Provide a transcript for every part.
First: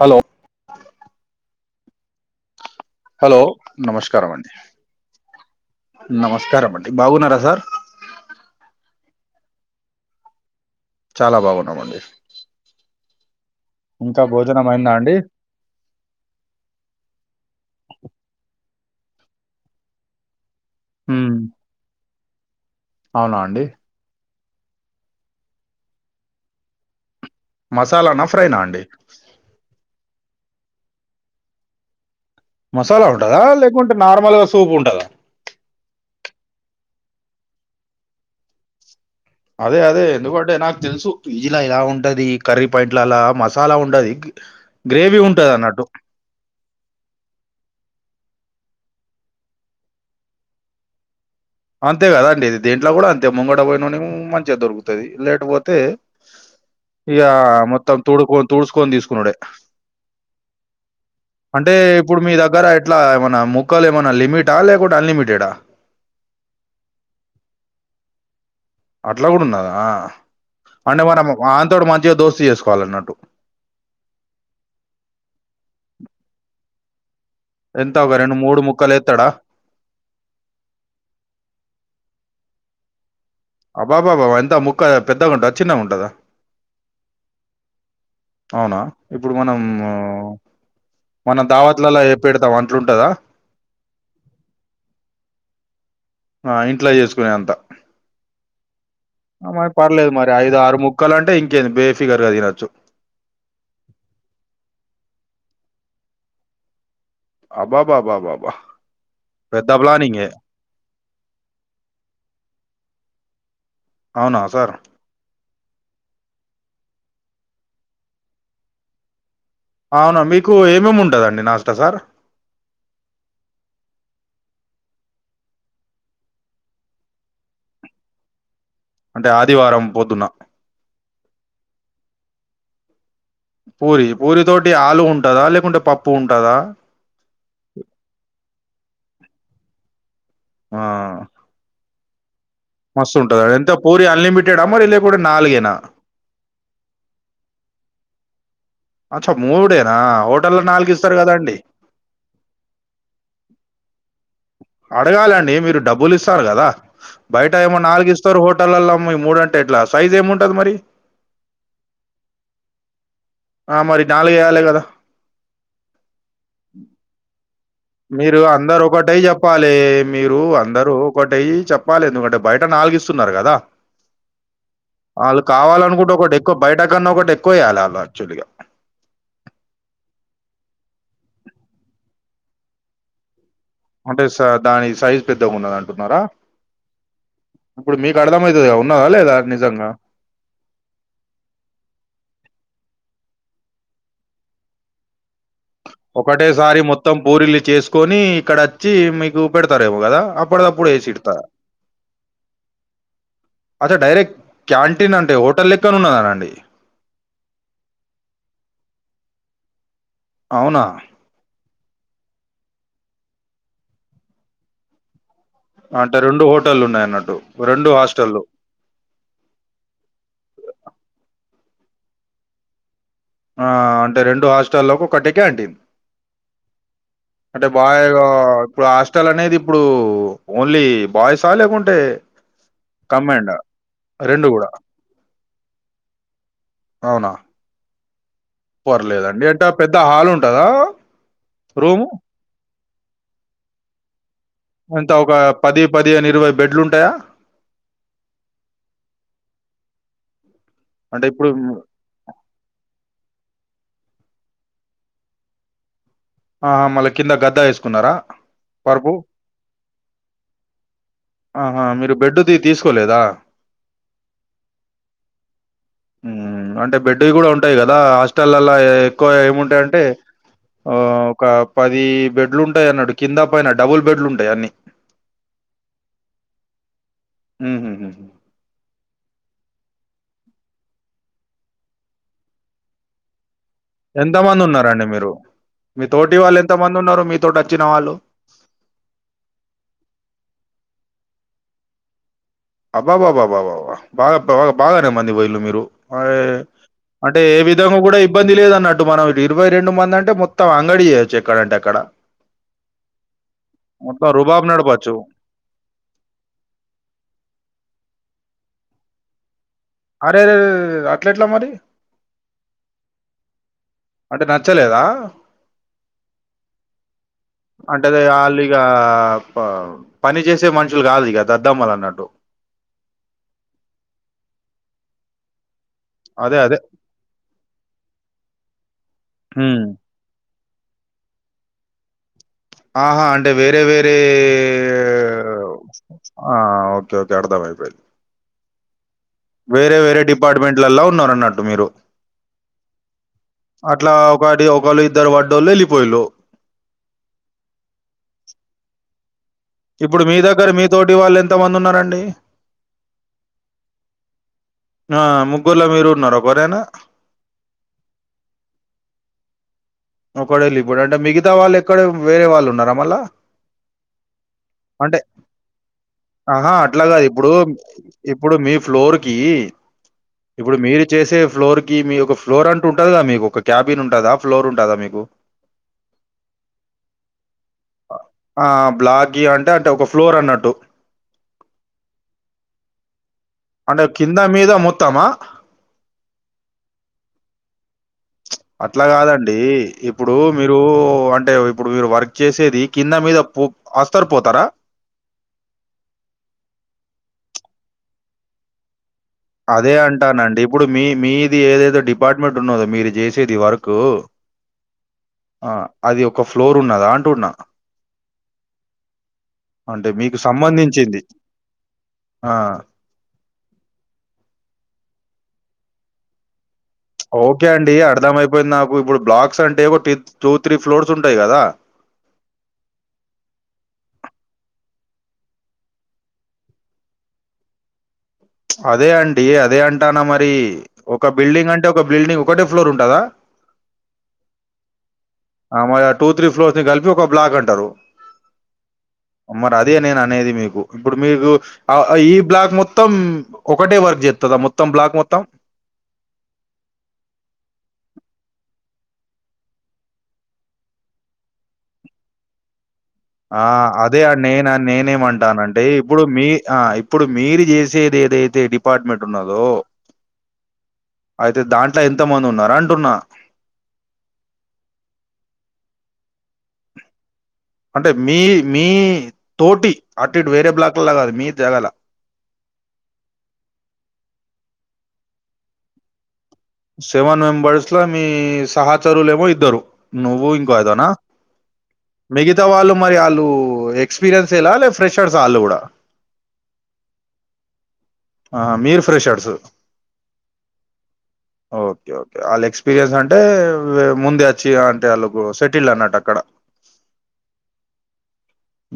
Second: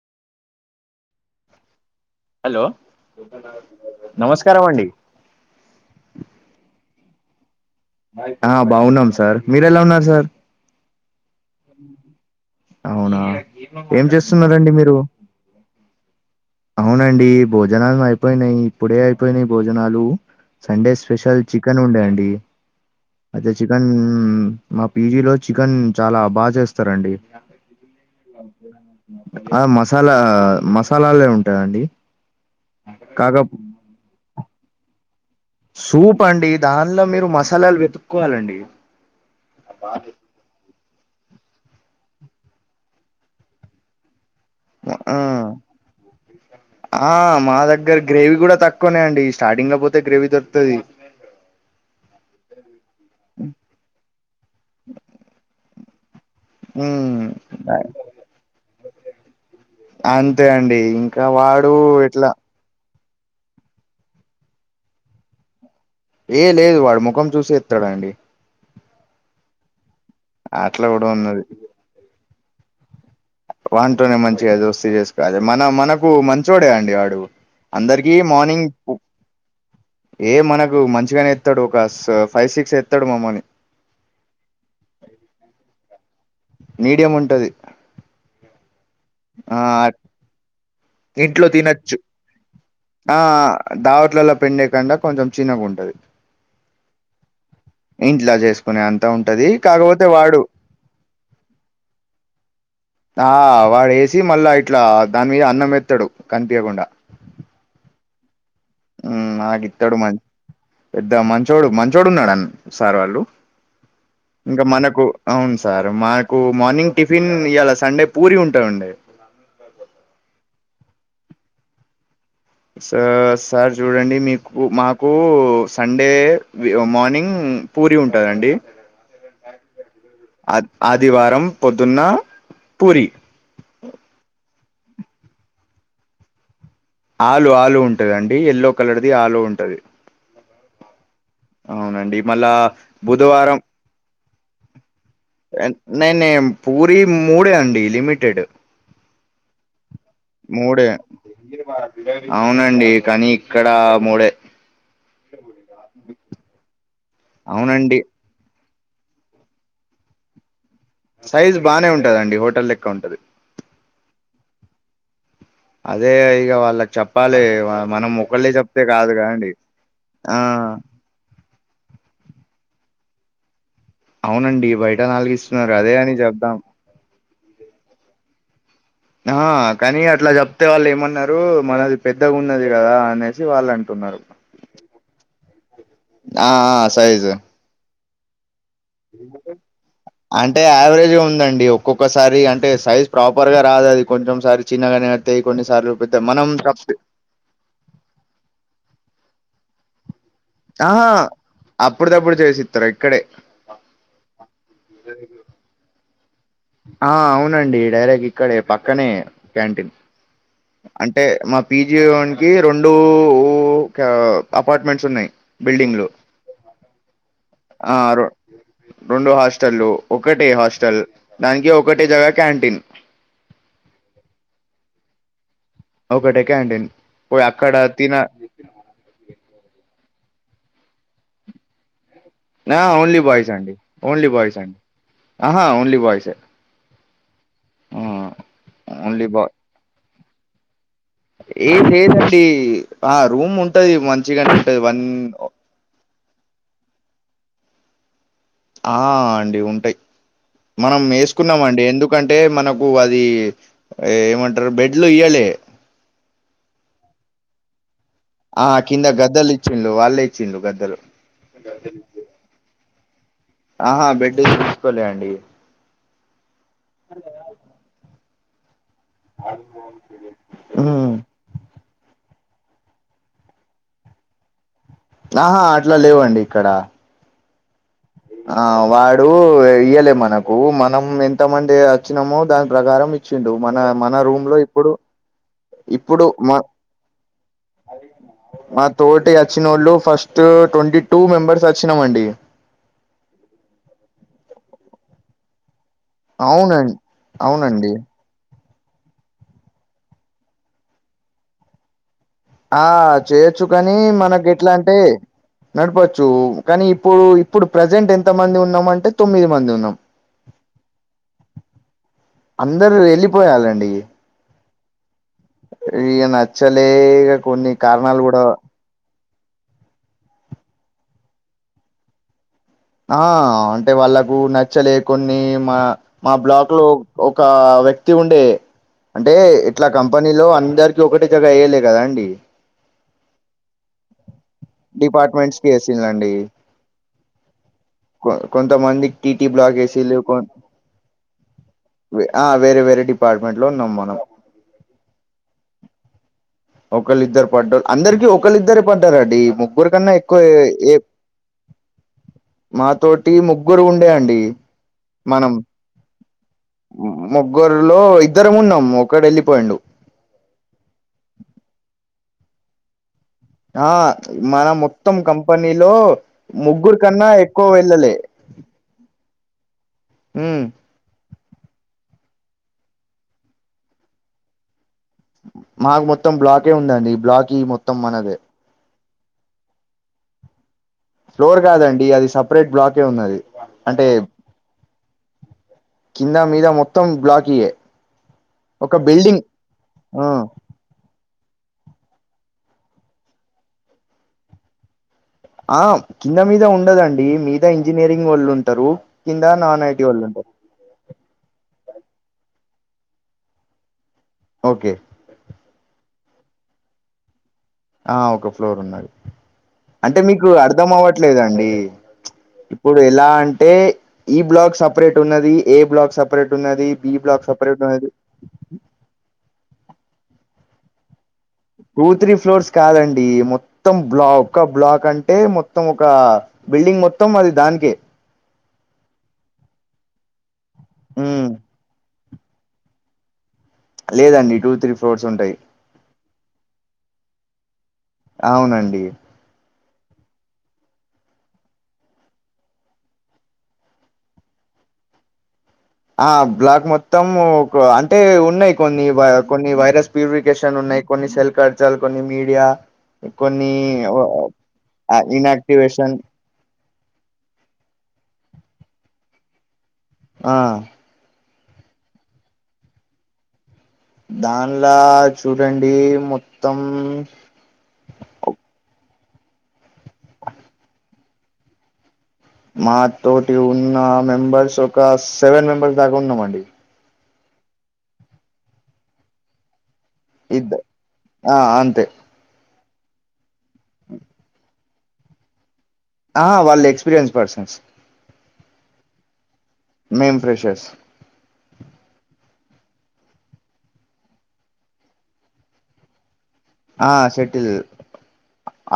Hello hello నమస్కారం అండి నమస్కారం అండి బాగున్నారా సార్ ఆ బాగున్నాం సార్ మీరు ఎలా ఉన్నారు సార్ చాలా బాగున్నామండి అవునా ఏం ఇంకా భోజనం చేస్తున్నారండి అయిందా మీరు అండి అవునండి భోజనాలు అయిపోయినాయి ఇప్పుడే అయిపోయినాయి భోజనాలు సండే ఉమ్, స్పెషల్ చికెన్ ఉండేండి అవునా అతే అండి చికెన్ మా పీజీలో చికెన్ చాలా బాగా చేస్తారండి మసాలానా ఫ్రైనా అండి ఆ మసాలా మసాలాలే ఉంటాదండి మసాలా ఉంటందా లేకుంటే నార్మల్ గా సూప్ ఉంటందా సూప్ అండి దానిలో మీరు మసాలాలు వెతుక్కోవాలండి అదే అదే ఎందుకంటే నాకు తెలుసు పిజీల ఇలా ఉంటాది కర్రీ పాయింట్ అలా మసాలా ఉండది ఆ గ్రేవీ ఉంటది అన్నట్టు ఆ మా దగ్గర గ్రేవీ కూడా తక్కువనే అండి స్టార్టింగ్ లో పోతే గ్రేవీ దొరుకుతది అంతే కద అండి దీంట్ల కూడా అంతే ముంగడ పోయినోని మంచిగా దొరుకుతది లేటు పోతే ఇగ ఉమ్ మొత్తం తోడుకోని తుడుసుకొని తీసుకునుడే అంతే అండి ఇంకా వాడు అంటే ఇప్పుడు ఎట్లా మీ దగ్గర ఎట్లా ఏమన్నా ముక్కలు ఏమనా లిమిట్ ఆ లేకుండా అన్ లిమిటెడ్ ఏ లేదు వాడు ముఖం చూసి ఏత్తడు అట్లా కూడా ఉన్నదా అట్లా అంటే కూడా మనం ఉన్నది వాన్ తోటి మంచిగా దోస్తు చేసుకోవాలి అన్నట్టు వానితోనే మంచిగా దోస్తీ చేసుకోవాలి మన మనకు మంచోడే అండి వాడు ఎంత అందరికి ఒక రెండు మూడు మార్నింగ్ ముక్కలు ఎత్తాడా ఏ మనకు మంచిగానే ఎత్తాడు ఒక ఫైవ్ సిక్స్ ఎస్తాడు మాకు అబాబాబా ఎంత ముక్క పెద్దగ ఉంటదా చిన్నగా ఉంటదా మీడియం ఉంటాది అవునా ఇప్పుడు మనం మన ఇంట్లో తినొచ్చు దావత్లలా ఏ పెడతాం అట్లుంటందా ఆ దావతులల్ల పెట్టే కంటే కొంచెం చిన్నగా ఉంటాది ఆ ఇంట్లో చేసుకునే అంత ఇంట్లో చేసుకొనే అంతా ఉంటాది మరి పర్లేదు మరి ఐదు ఆరు ముక్కలు అంటే ఇంకేంది బేఫిగర్ గా తినొచ్చు ఆ వాడు వేసి మళ్ళా ఇట్లా దాని మీద అన్నం పెడత్తాడు కనిపీయకుండా అబ్బాబాబాబా నాకు ఇత్తడు మరి పెద్ద మంచోడు మంచోడు ఉన్నాడు సార్ వాళ్ళు అవునా ఇంకా సార్ మనకు అవును సార్ మాకు మార్నింగ్ టిఫిన్ ఇలా సండే పూరి ఉంటాయిండి అవును మీకు ఏమేమి ఉంటాదండి నాస్తా సార్ సార్ సార్ చూడండి మీకు మాకు సండే మార్నింగ్ పూరి ఉంటాదండి అంటే ఆదివారం పొద్దున్న ఆదివారం పొద్దున్న పూరి పూరి పూరి తోటి ఆలు ఉంటాదా లేకుంటే పప్పు ఉంటాదా ఆలు ఆలు ఉంటదండి ఎల్లో కలర్దీ ఆలు ఉంటాది ఆ అవునండి మళ్ళా మస్తు ఉంటాది బుధవారం ఎంత పూరి అన్లిమిటెడ్ ఆ మరి లేకుండా నాలుగేనా నై నే పూరి మూడే అండి లిమిటెడ్ అచ్చ మూడేనా హోటల్లో మూడే నాలుగు ఇస్తారు కదండి అవునండి కానీ ఇక్కడ మూడే అడగాలండి మీరు డబ్బులు ఇస్తారు కదా బయట ఏమో అవునండి నాలుగు ఇస్త స్తారు హోటల్ల మూడు అంటే ఎట్లా సైజ్ ఏమిముంటది మరి సైజ్ బానే ఉంటాడండి హోటల్ లెక్క ఉంటాది ఆ మరి నాలుగు వేయ్యాలి కదా అదే ఇగ వాళ్ళకి చెప్పాలే మీరు అందరు ఒకటే చెప్పాలి ఆ మీరు అందరూ ఒక్కటై చెప్పాలి ఎందుకంటే బయట నాలుగు ఇస్తున్నారు కదా అవునండి బయట నాలుగు వాళ్ళు ఇస్తున్నారు అదే కావాలనుకుంటే అని ఒకటి ఎక్కువ చెప్దాం బయట కన్నా ఒకటి ఎక్కువ వేయాలి వాళ్ళు యాక్చువల్ గా ఆ కానీ అట్లా చెప్తే వాళ్ళు ఏమన్నారు మనది పెద్దగా ఉన్నది కదా అనేసి వాళ్ళు అంటున్నారు అంటే స- దాని సైజ్ పెద్దగా ఉన్నది అంటున్నారా ఆ ఆ సైజు ఇప్పుడు మీకు అర్థంమయితాది ఉన్నాదా లేదా నిజంగా అంటే యావరేజ్ ఉందండి ఒక్కొక్కసారి అంటే సైజ్ ప్రాపర్ గా రాదు అది కొంచెం సారి చిన్నగానే వస్తే కొన్ని సార్లు ఒకటేసారి మొత్తం పూరిలు చేసుకొని ఇక్కడ వచ్చి మీకు పెడతారేమో కదా అప్పటిదప్పుడు ఆ వేసి హా ఇడతా అప్పుడుది అప్పుడు చేసి ఇస్తారు ఇక్కడే అదే డైరెక్ట్ క్యాంటీన్ అంటే హోటల్ లెక్కని ఉన్నదా అన్ అనండి ఆ అవునండి డైరెక్ట్ ఇక్కడే పక్కనే క్యాంటీన్ అవునా అంటే మా పిజి వోనికి రెండు ఊ కే అపార్ట్మెంట్స్ ఉన్నాయి బిల్డింగ్లు అంటే రెండు హోటల్లు ఉన్నాయి అన్నట్టు రెండు ఆ రొ- హాస్టల్లు రెండు హాస్టల్లు ఒకటే హాస్టల్ దానికి ఒకటే దగ క్యాంటీన్ ఆ అంటే రెండు హాస్టల్లకి ఒక్కటే క్యాంటీన్ ఒక్కటే క్యాంటీన్ అంటే బాయ్ ఇప్పుడు హాస్టల్ అనేది ఇప్పుడు ఓన్లీ బాయ్సా లేకుంటే ఓన్లీ బాయ్స్ కమ్మండ్ అండి, ఓన్లీ రెండు బాయ్స్ కూడా అం, డి ఆహా ఓన్లీ బాయ్స్ ఏ. అవునా హూ పర్లేదండి ఎట్టా పెద్ద హాలు ఉంటదా ఏం రూమ్ లేదండి ఆ రూమ్ ఉంటది మంచిగానే ఉంటది వన్ ఎంత ఒక పది పదిహేను, ఇరవై బెడ్లు ఉంటాయా ఆ అండి ఉంటాయి మనం అంటే ఇప్పుడు వేసుకున్నాం అండి ఎందు ఎందుకంటే మనకు అది ఏమంటారు బెడ్లు ఇయ్యాలే ఆహా మళ్ళ కింద గద్ద వేసుకున్నారా ఆ కింద పరుపు గద్దలు ఇచ్చిళ్ళు వాళ్ళే ఇచ్చిండు గద్దలు ఆహా మీరు బెడ్ తీ తీసుకోలేదా ఆహా బెడ్డు తీసుకోలే అండి హు అంటే బెడ్డువి కూడా ఉంటాయి కదా, హాస్టల్లాల ఎక్కువ ఏముంటాయి అంటే ఓ ఉమ్ ఒక పది బెడ్లు ఉంటాయి అన్నాడు, కింద పైన డబుల్ బెడ్లు ఉంటాయి అన్ని. ఆహా అట్లా లేవండి ఇక్కడ హు హుమ్మ్ ఆ వాడు ఇయ్యలే మనకు మనం ఎంతమంది వచ్చినామో దాని ప్రకారం చింటూ మన మన ఎంత రూమ్ లో మంది ఇప్పుడు ఉన్నారండి మీరు, మీ ఇప్పుడు తోటి మా వాళ్ళు ఎంత మంది ఉన్నారు, మీతోటి వచ్చిన వాళ్ళు. మా తోటి వచ్చినోళ్ళు ఫస్ట్ ట్వంటీ టూ మెంబెర్స్ వచ్చినామండి. అబ్బాబాబాబాబాబ బా అప్ప బాగానే మంది వైళు మీరు అవునండి అంటే ఏ అవునండి విధంగా కూడా ఇబ్బంది లేదన్నట్టు మన ఇరవై రెండు మంది అంటే మొత్తం అంగడి చేయొచ్చు ఎక్కడంటే అక్కడ. ఆ చేయొచ్చు కానీ మొత్తం మనకి రుబాబ్ ఎట్లా అంటే నడపొచ్చు. నడపచ్చు కానీ ఇప్పుడు ఇప్పుడు ప్రజెంట్ ఎంత మంది ఉన్నాం అంటే తొమ్మిది మంది ఉన్నాం. అరెరెరెరె! అట్లెట్లా మరి? అందరూ వెళ్ళిపోయాలండి అంటే నచ్చలేదా రీ నచ్చలే ఇగ కొన్ని కారణాలు కూడా ఇగా ప పని చేసే మనుషులు కాదు ఇగ దద్దమ్మలు అన్నట్టు. ఆ అంటే వాళ్ళకు నచ్చలే కొన్ని మా మా అదే బ్లాక్ అదే లో ఒక వ్యక్తి ఉండే అంటే హ్మ్. ఇట్లా కం కంపెనీలో అందరికిీ ఒకటే జగ ఎయ్యాలే కదా అండి ఆహా అంటే వేరే వేరే డిపార్ట్మెంట్స్ కి వేసిలండి ఆ ఓ ఓకే ఓకే అర్థమై పే కొంతమంది టీటి బ్లాక్ వేసి లు కోన్ డిపార్ట్మెంట్లలా ఉన్నారు అన్నట్టు మీరు ఆ వేరే వేరే డిపార్ట్మెంట్ లో ఉన్నాం అట్లా మనము ఒకటి ఒకళ్ళ ఇద్దరు పడ్డోళ్ళ ఎళ్ళిపోయిలు ఒకళ్ళిద్దరు పడ్డ అందరికి ఒకళ్ళిద్దరే పడ్డారండి ము ఇప్పుడు మీ దగ్గర మీ తోటి వాళ్ళు ఎంత మంది ఉన్నారండి మాతోటి ముగ్గురు ఉండే అండి ఆ మనం ముగ్గురులో మీరు ఉన్నార ఒకరైనా ముగ్గురులో ఇద్దరం ఉన్నాము ఒక్కడు ఎళ్ళిపోయిండు ఒకడేళ్ళి పోయిండు అంటే మిగతా వాళ్ళు ఎక్కడ వేరే వాళ్ళు ఉన్నారా మళ్ళా ఆ మన మొత్తం అంటే కంపెనీలో ఆహా ముగ్గురు అట్లా కాదు కన్నా ఇప్పుడు ఎక్కువ వెళ్ళలే ఇప్పుడు మీ ఫ్లోర్ కి ఉమ్ ఇప్పుడు మీరు చేసే ఫ్లోర్ కి మీ ఒక ఫ్లోర్ అంటూ ఉంటది మీకు ఒక క్యాబిన్ ఉంటదా ఫ్లోర్ ఉంటదా మీకు మాకు మొత్తం బ్లాకే ఉందండి బ్లాక్ ఈ మొత్తం మనదే ఆ బ్లాగి అంటే అంటే ఒక ఫ్లోర్ అన్నట్టు ఫ్లోర్ గాదండి అది సపరేట్ బ్లాకే ఉన్నది అంటే కింద మీద మొత్తమా కింద మీద మొత్తం బ్లాకియే చ్ ఒక అట్లా బిల్డింగ్ గాదండి ఆ ఇప్పుడు మీ ఇప్పుడు అంటే ఇప్పుడు మీరు వర్క్ చేసేది కింద మీద పో అస్తరు పోతరా ఆ కింద మీద ఉండదండి మీద ఇంజనీరింగ్ వోళ్ళు ఉంటరు కింద నాన్ అదే ఐటీ వోళ్ళు ఉంటారు అంటానండి. ఇప్పుడు మీ మీది ఏదైతే డిపార్ట్మెంట్ ఉన్నదో మీరు చేసేది వర్క్ ఓకే ఆ అది ఒక ఫ్లోర్ ఉన్నదా అంటున్న ఆ ఒక ఫ్లోర్ ఉన్నది అంటే మీకు అర్ధం అవ్వట్లేదండి ఆ! ఇప్పుడ్ ఇప్పు ఎలా అంటే ఈ బ్లాక్ సపరేట్ ఉన్నది ఏ బ్లాక్ సపరేట్ ఉన్నది బి బ్లాక్ ఓకే సపరేట్ అండి ఉన్నది అర్థం అయిపోయింది నాకు ఇప్పుడు బ్లాక్స్ అంటే ఒక టూ త్రీ ఫ్లోర్స్ ఉంటాయి గదా టూ త్రీ ఫ్లోర్స్ కాదండి మొత్తం బ్లాక్ ఒక బ్లాక్ అంటే మొత్తం ఒక బిల్డింగ్ మొత్తం అది దానికే అదే అండి అదే అంటానా మరి ఒక ఉమ్ బిల్డింగ్ అంటే ఒక బిల్డింగ్ ఒకటే ఫ్లోర్ ఉంటదా లేదండి టూ త్రీ ఫ్లోర్స్ ఉంటయి ఆ మరి టూ త్రీ ఫ్లోర్స్ ని కలిపి ఒక బ్లాక్ అంటరు అవునండి మరి అదే నేను అనేది మీకు ఇప్పుడు మీకు ఈ బ్లాక్ మొత్తం ఒకటే వర్క్ చేస్తదా మొత్తం బ్లాక్ మొత్తం ఆ బ్లాక్ మొత్తం ఒక అంటే ఉన్నయి కొన్ని కొన్ని వైరస్ ప్యూరిఫికేషన్ ఉన్నాయి కొన్ని సెల్ కార్చాలు కొన్ని మీడియా ఆ కొన్ని అదే అండి నేను నేనేమంటాన్ అంటే ఇన్యాక్టివేషన్ ఇప్పుడు మీ ఆ ఇప్పుడు మీరు చేసేది ఏదైతే డిపార్ట్మెంట్ ఉన్నదో ఆ అయితే దాంట్లో ఎంత మంది ఉన్నారు అంటున్నా దాన్ల్లా చూడండి మొత్తం అంటే మీ మీ తోటి అటు ఇటు వేరే బ్లాక్ లా కాదు మీ జగాలా మా తోటి ఉన్న మెంబెర్స్ ఒక సెవెన్ మెంబెర్స్ దాకా ఉన్నామండి సెవెన్ మెంబర్స్ ల మీ సహచరులేమో ఇద్దరు నువ్వు ఇద్ద ఇంకో అతనా ఆ అంతే మిగతా వాళ్ళు మరి ఆళ్ళు ఎక్స్పీరియన్స్లా లే ఫ్రెషర్స్ ఆళ్ళు గూడా ఆ వాళ్ళు ఎక్స్పీరియన్స్ పర్సన్స్ ఆహా మీరు ఫ్రెషర్స్ మేమ్ ఫ్రెషర్స్ ఓకే ఓకే వాళ్ళు ఎక్స్పీరియన్స్ అంటే ముందే వచ్చి అంటే వాళ్ళకు సెటిల్డ్ అన్నట్టు అక్కడ ఆ సెటిల్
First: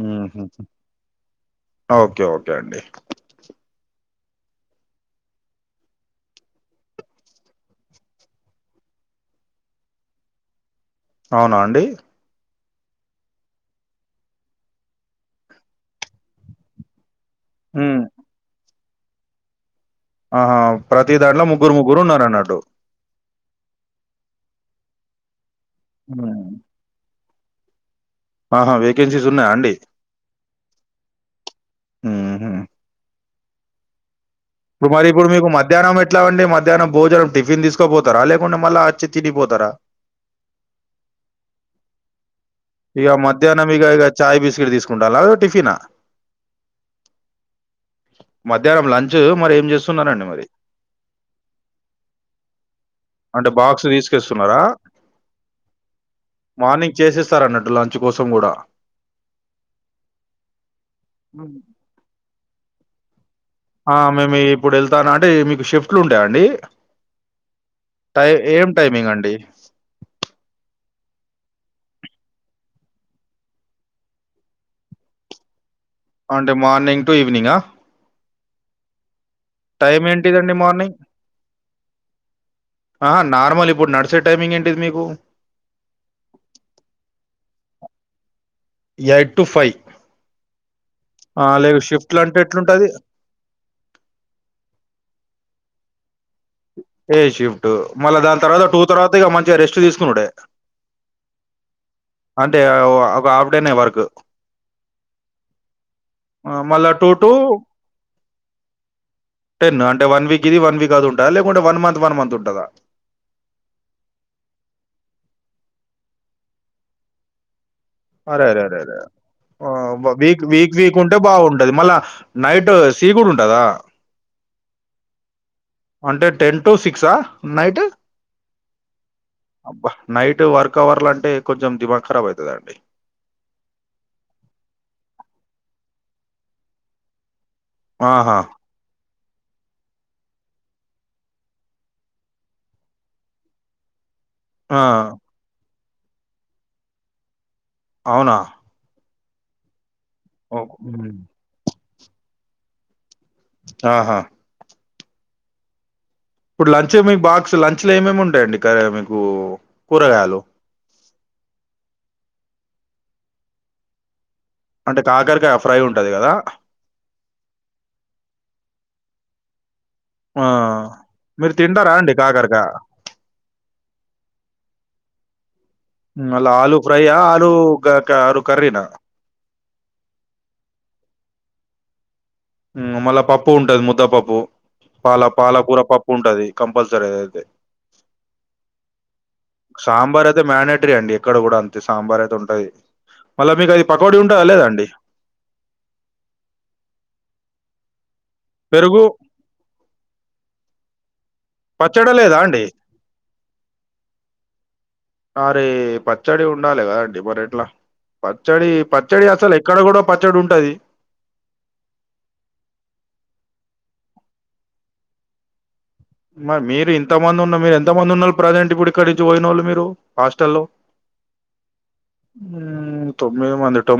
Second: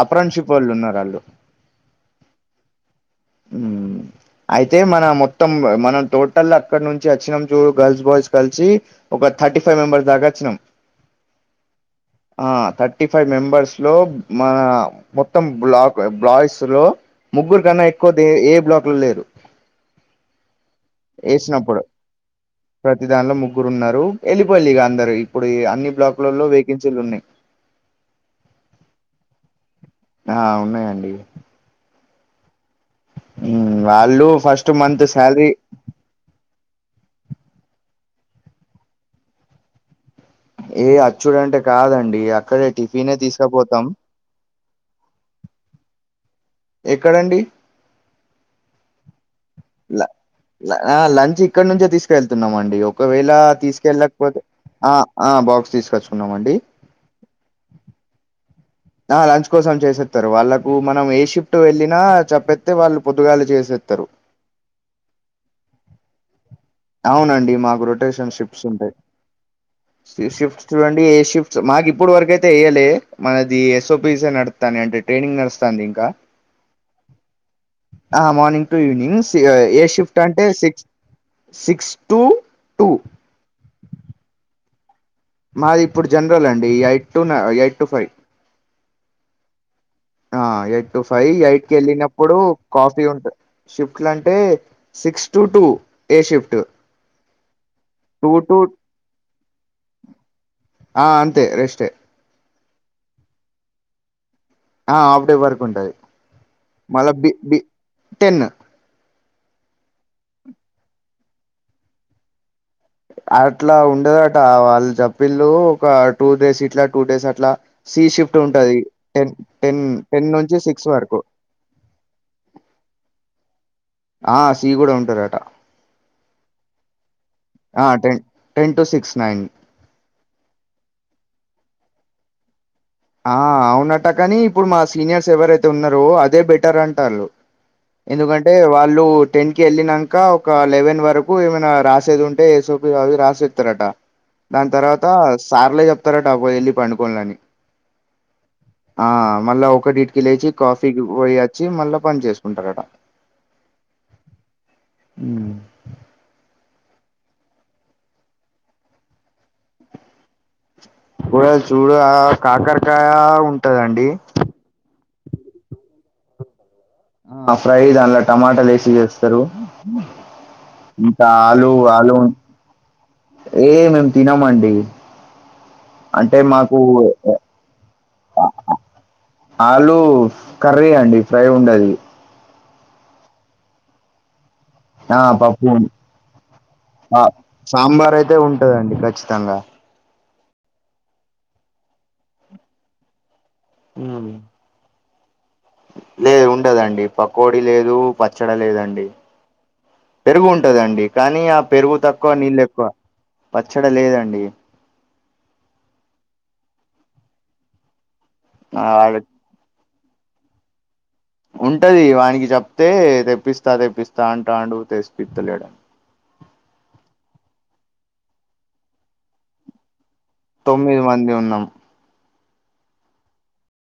మ్ అప్రెంట్షిప్ వాళ్ళు ఉన్నారు ఆళ్ళు ఓకే ఓకే అండి ఉమ్ అయితే మన మొత్తం మనం టోటల్ అక్కడ నుంచి వచ్చినాము చూ గర్ల్స్ బాయ్స్ కలిసి ఒక థర్టీ ఫైవ్ మెంబర్స్ దాకా అచ్చినం అవునా అండి ఆ థర్టీ ఫైవ్ మెంబర్స్ లో మన మొత్తం బ్లాక్ బ్లాయిస్ లో ముగ్గురు కన్నా మ్మ్. ఎక్కువ దే ఏ బ్లాక్ లో లేరు ఆహా ప్రతి దాంట్లో ముగ్గురు ముగ్గురు ఉన్నారు అన్నట్టు ప్రతిదానిలో ముగ్గురు ఉన్నారు వెళ్ళిపోయి లిక ఇక అందరు ఇప్పుడు అన్ని బ్లాక్లలలో మ్మ్. వేకెన్ సీలున్నయి ఆహా వేకెన్సీస్ ఉన్నాయా అండి ఆ ఉన్నయండి మ్మ్. ఉమ్ వాళ్ల్ళు ఫస్ట్ మంత్ రుమారిపుర్ శాలరీ మీకు మాక్ మధ్యాహ్నం ఎట్లా అండి మధ్యాహ్నం భోజనం టిఫిన్ తీసుకపోతరా లేకుంట మళ్ళ అచ్చి తినిపోతారా ఏ అచ్చుడు అంటే కాదండి అక్కడే ఇక టిఫినే మధ్యాహ్నం తీసుకపోతాం ఇక ఇక చాయ్ బిస్కెట్ తీసుకుంటాలా టిఫినా ఎక్కడండి మధ్యాహ్నం లంచ్ మరి ఏం ల చేస్తున్నారండి మరి ఆ లంచ్ ఇక్కడ నుంచే తీసుకెళ్తున్నామ అండి ఒకవేళ అంటే బాక్స్ తీసుకెళ్ళకపోతే తీసుకొస్తున్నారా ఆ ఆ బాక్స్ తీసుకొచ్చుకున్నామండి చేసేస్తారన్నట్టు లంచ్ కోసం కూడా ఆ లంచ్ కోసం చేసేత్తారు వాళ్ళలకు మనం ఏ షిఫ్ట్ హ్మ్. వెళ్ళినా చెప్పేత్తే వాళ్ళు పొద్దుగాలు చేస్ ఆ మేము ఇప్పుడు ఎళ్తాను అంటే మీకు షిఫ్ట్లు ఉంటాయా అండి అండి మాకు టై రొటేషన్ షిప్ట్స్ ఏం ఉంటాయి టైమింగ్ అండి షిఫ్ట్స్ చూడండి ఏ షిఫ్ట్స్ మాకు ఇప్పుడు వరకు అయితే ఏయ్యలే మన ఇది ఎస్ఓపిసి నడుత్తాని అంటే ట్రైనింగ్ నడుస్తాంది ఇంకా అంటే మార్నింగ్ టు ఈవెనింగ్ ఆ ఆ మార్నింగ్ టు ఈవవినింగ్స్ ఇక ఏ టైం షిఫ్ట్ అంటే ఏంటిదండి six morning six two two ఆహా నార్మల్ ఇప్పుడు నడిసే టైమింగ్ ఏంటిది మీకు మాది ఇప్పుడు జనరల్ అండి eight to eight to five eight to five ఆ ఎయిట్ టు ఫైవ్ ఎయిట్ కి వ షిఫ్ట్లు ఎళ్ళినప్పుడు అంటే ఎట్లుంటది కాఫీ ఉంటది షిఫ్ట్లుఅంటే six two two day shift day shift మళ్ళా టూ దాని టు తర్వాత టూ తర్వాత ఇక మంచిగా రెస్ట్ తీసుకునుడే ఆ అంతే రెస్టే అంటే ఒక హాఫ్ డేనే వర్క్ ఆ ఆఫ్ డే వర్కుఉంటది ఆ! మళ్ళా టూ మళ్ళీ P to B ten ten అంటే వన్ వీక్ ఇది వన్ వీక్ అదుంటదా లేకుంటే వన్ మంత్ వన్ మంత్ ఉంటదా అట్లా ఉండదట వాళ్ళు చప్పిల్లు ఒక టూ డేస్ ఇట్లా టూ డేస్ అట్లా సి షిఫ్ట్ అరే అరే అరే ఉంటది అరే టెన్ ఓ టెన్ వ టెన్ వీక్ నుంచి వీక్ సిక్స్ వీక్ ఉంటే వరకు బాగుంటది మళ్ళా నైట్ సీ కూడా ఉంటదా? ఆ సి కూడా ఉంటారట. అంటే టెన్ టు సిక్సా? ఆ ten ten to six nine అబ్బా నైట్ వర్క్ అవర్లు అంటే కొంచెం దిమాగ్ ఖరాబ్ అవుతదండి. ఆ అవునట్ట కానీ ఇప్పుడు మా సీనియర్స్ ఎవరైతే ఉన్నారో అదే బెటర్ అంటాళ్ళు ఆహా! ఎందుకంటే వాళ్ళు టెన్క్ వెళ్లి నాంక ఒక లెవెన్ వరకు ఏమైనా రాసేది ఉంటే ఏసోపి అవి రాసిస్తారట. దాని ఆ! తర్వాత సార్లే చెప్తారటపోయే వెళ్ళి పండుకోనులని అవునా ఆ మళ్ళా ఒకటి ఇటికి లేచి ఓహ్! కాఫీకి హ్మ్. పోయ్య వచ్చి మళ్ళా పని చేసుకుంటారట. ఆహా ఉ ఇప్పుడు లంచ్ మీకు బాక్స్ లంచ్ లో ఏమేమి ఉంటాయండి క మీకు కూరగాయలు? కూరగాయలు చూడగా కాకరకాయ ఉంటదండి. అంటే కాకరకాయ ఫ్రై ఉంటది కదా ఆ ఫ్రై దానిలో టమటాలు వేసి చేస్తారు. ఆ! మీరు ఆలు తింటారా ఆలు అండి ఉం కాకరకాయ? ఏ మేము తినమండి. అంటే మల్లా ఆలు మాకు ఫ్రై ఆ ఆలు కర్రీ నా ఆలు కర్రీ అండి ఫ్రై ఉండది మ్ మళ్ళా పప్పు ఉంటది ముద్ద పప్పు పాల పాలకూర పప్పు ఉంటది కంపల్సరీ అదయితే సాంబార్ అయితే ఉంటదండి ఖచ్చితంగా సాంబార్ అయితే మ్యానేటరీ అండి ఎక్కడ కూడా అంతే సాంబార్ అయితే ఉంటది మళ్ళా మీకు అది పకోడి ఉంటదా లేదండి లేదు ఉండదండి పకోడి లేదు, పచ్చడి పెరుగు లేదండి. పెరుగు ఉంటదండి కానీ ఆ పెరుగు పచ్చడి తక్కువ లేదా నీళ్ళు అండి ఎక్కువ పచ్చడి లేదండి. అరే పచ్చడి ఉండాలి కదా అండి మరిట్లా పచ్చడి ఆ పచ్చడి అసలు ఇక్కడ కూడా పచ్చడి ఉంటది. ఉంటది వానికి చెప్తే తెప్పిస్తా తెప్పిస్తా అంతండు తెసిపిత్తలేడు. మరి మీరు ఇంతమంది ఉన్న మీరు ఎంతమంది ఉన్నారు ప్రజెంట్ ఇప్పుడు ఇక్కడనుంచి పోయినోళ్లు మీరు? హాస్టల్లో తొమ్మిది మంది ఉన్నాం హామ్ తొమ్మిది మంది టామ్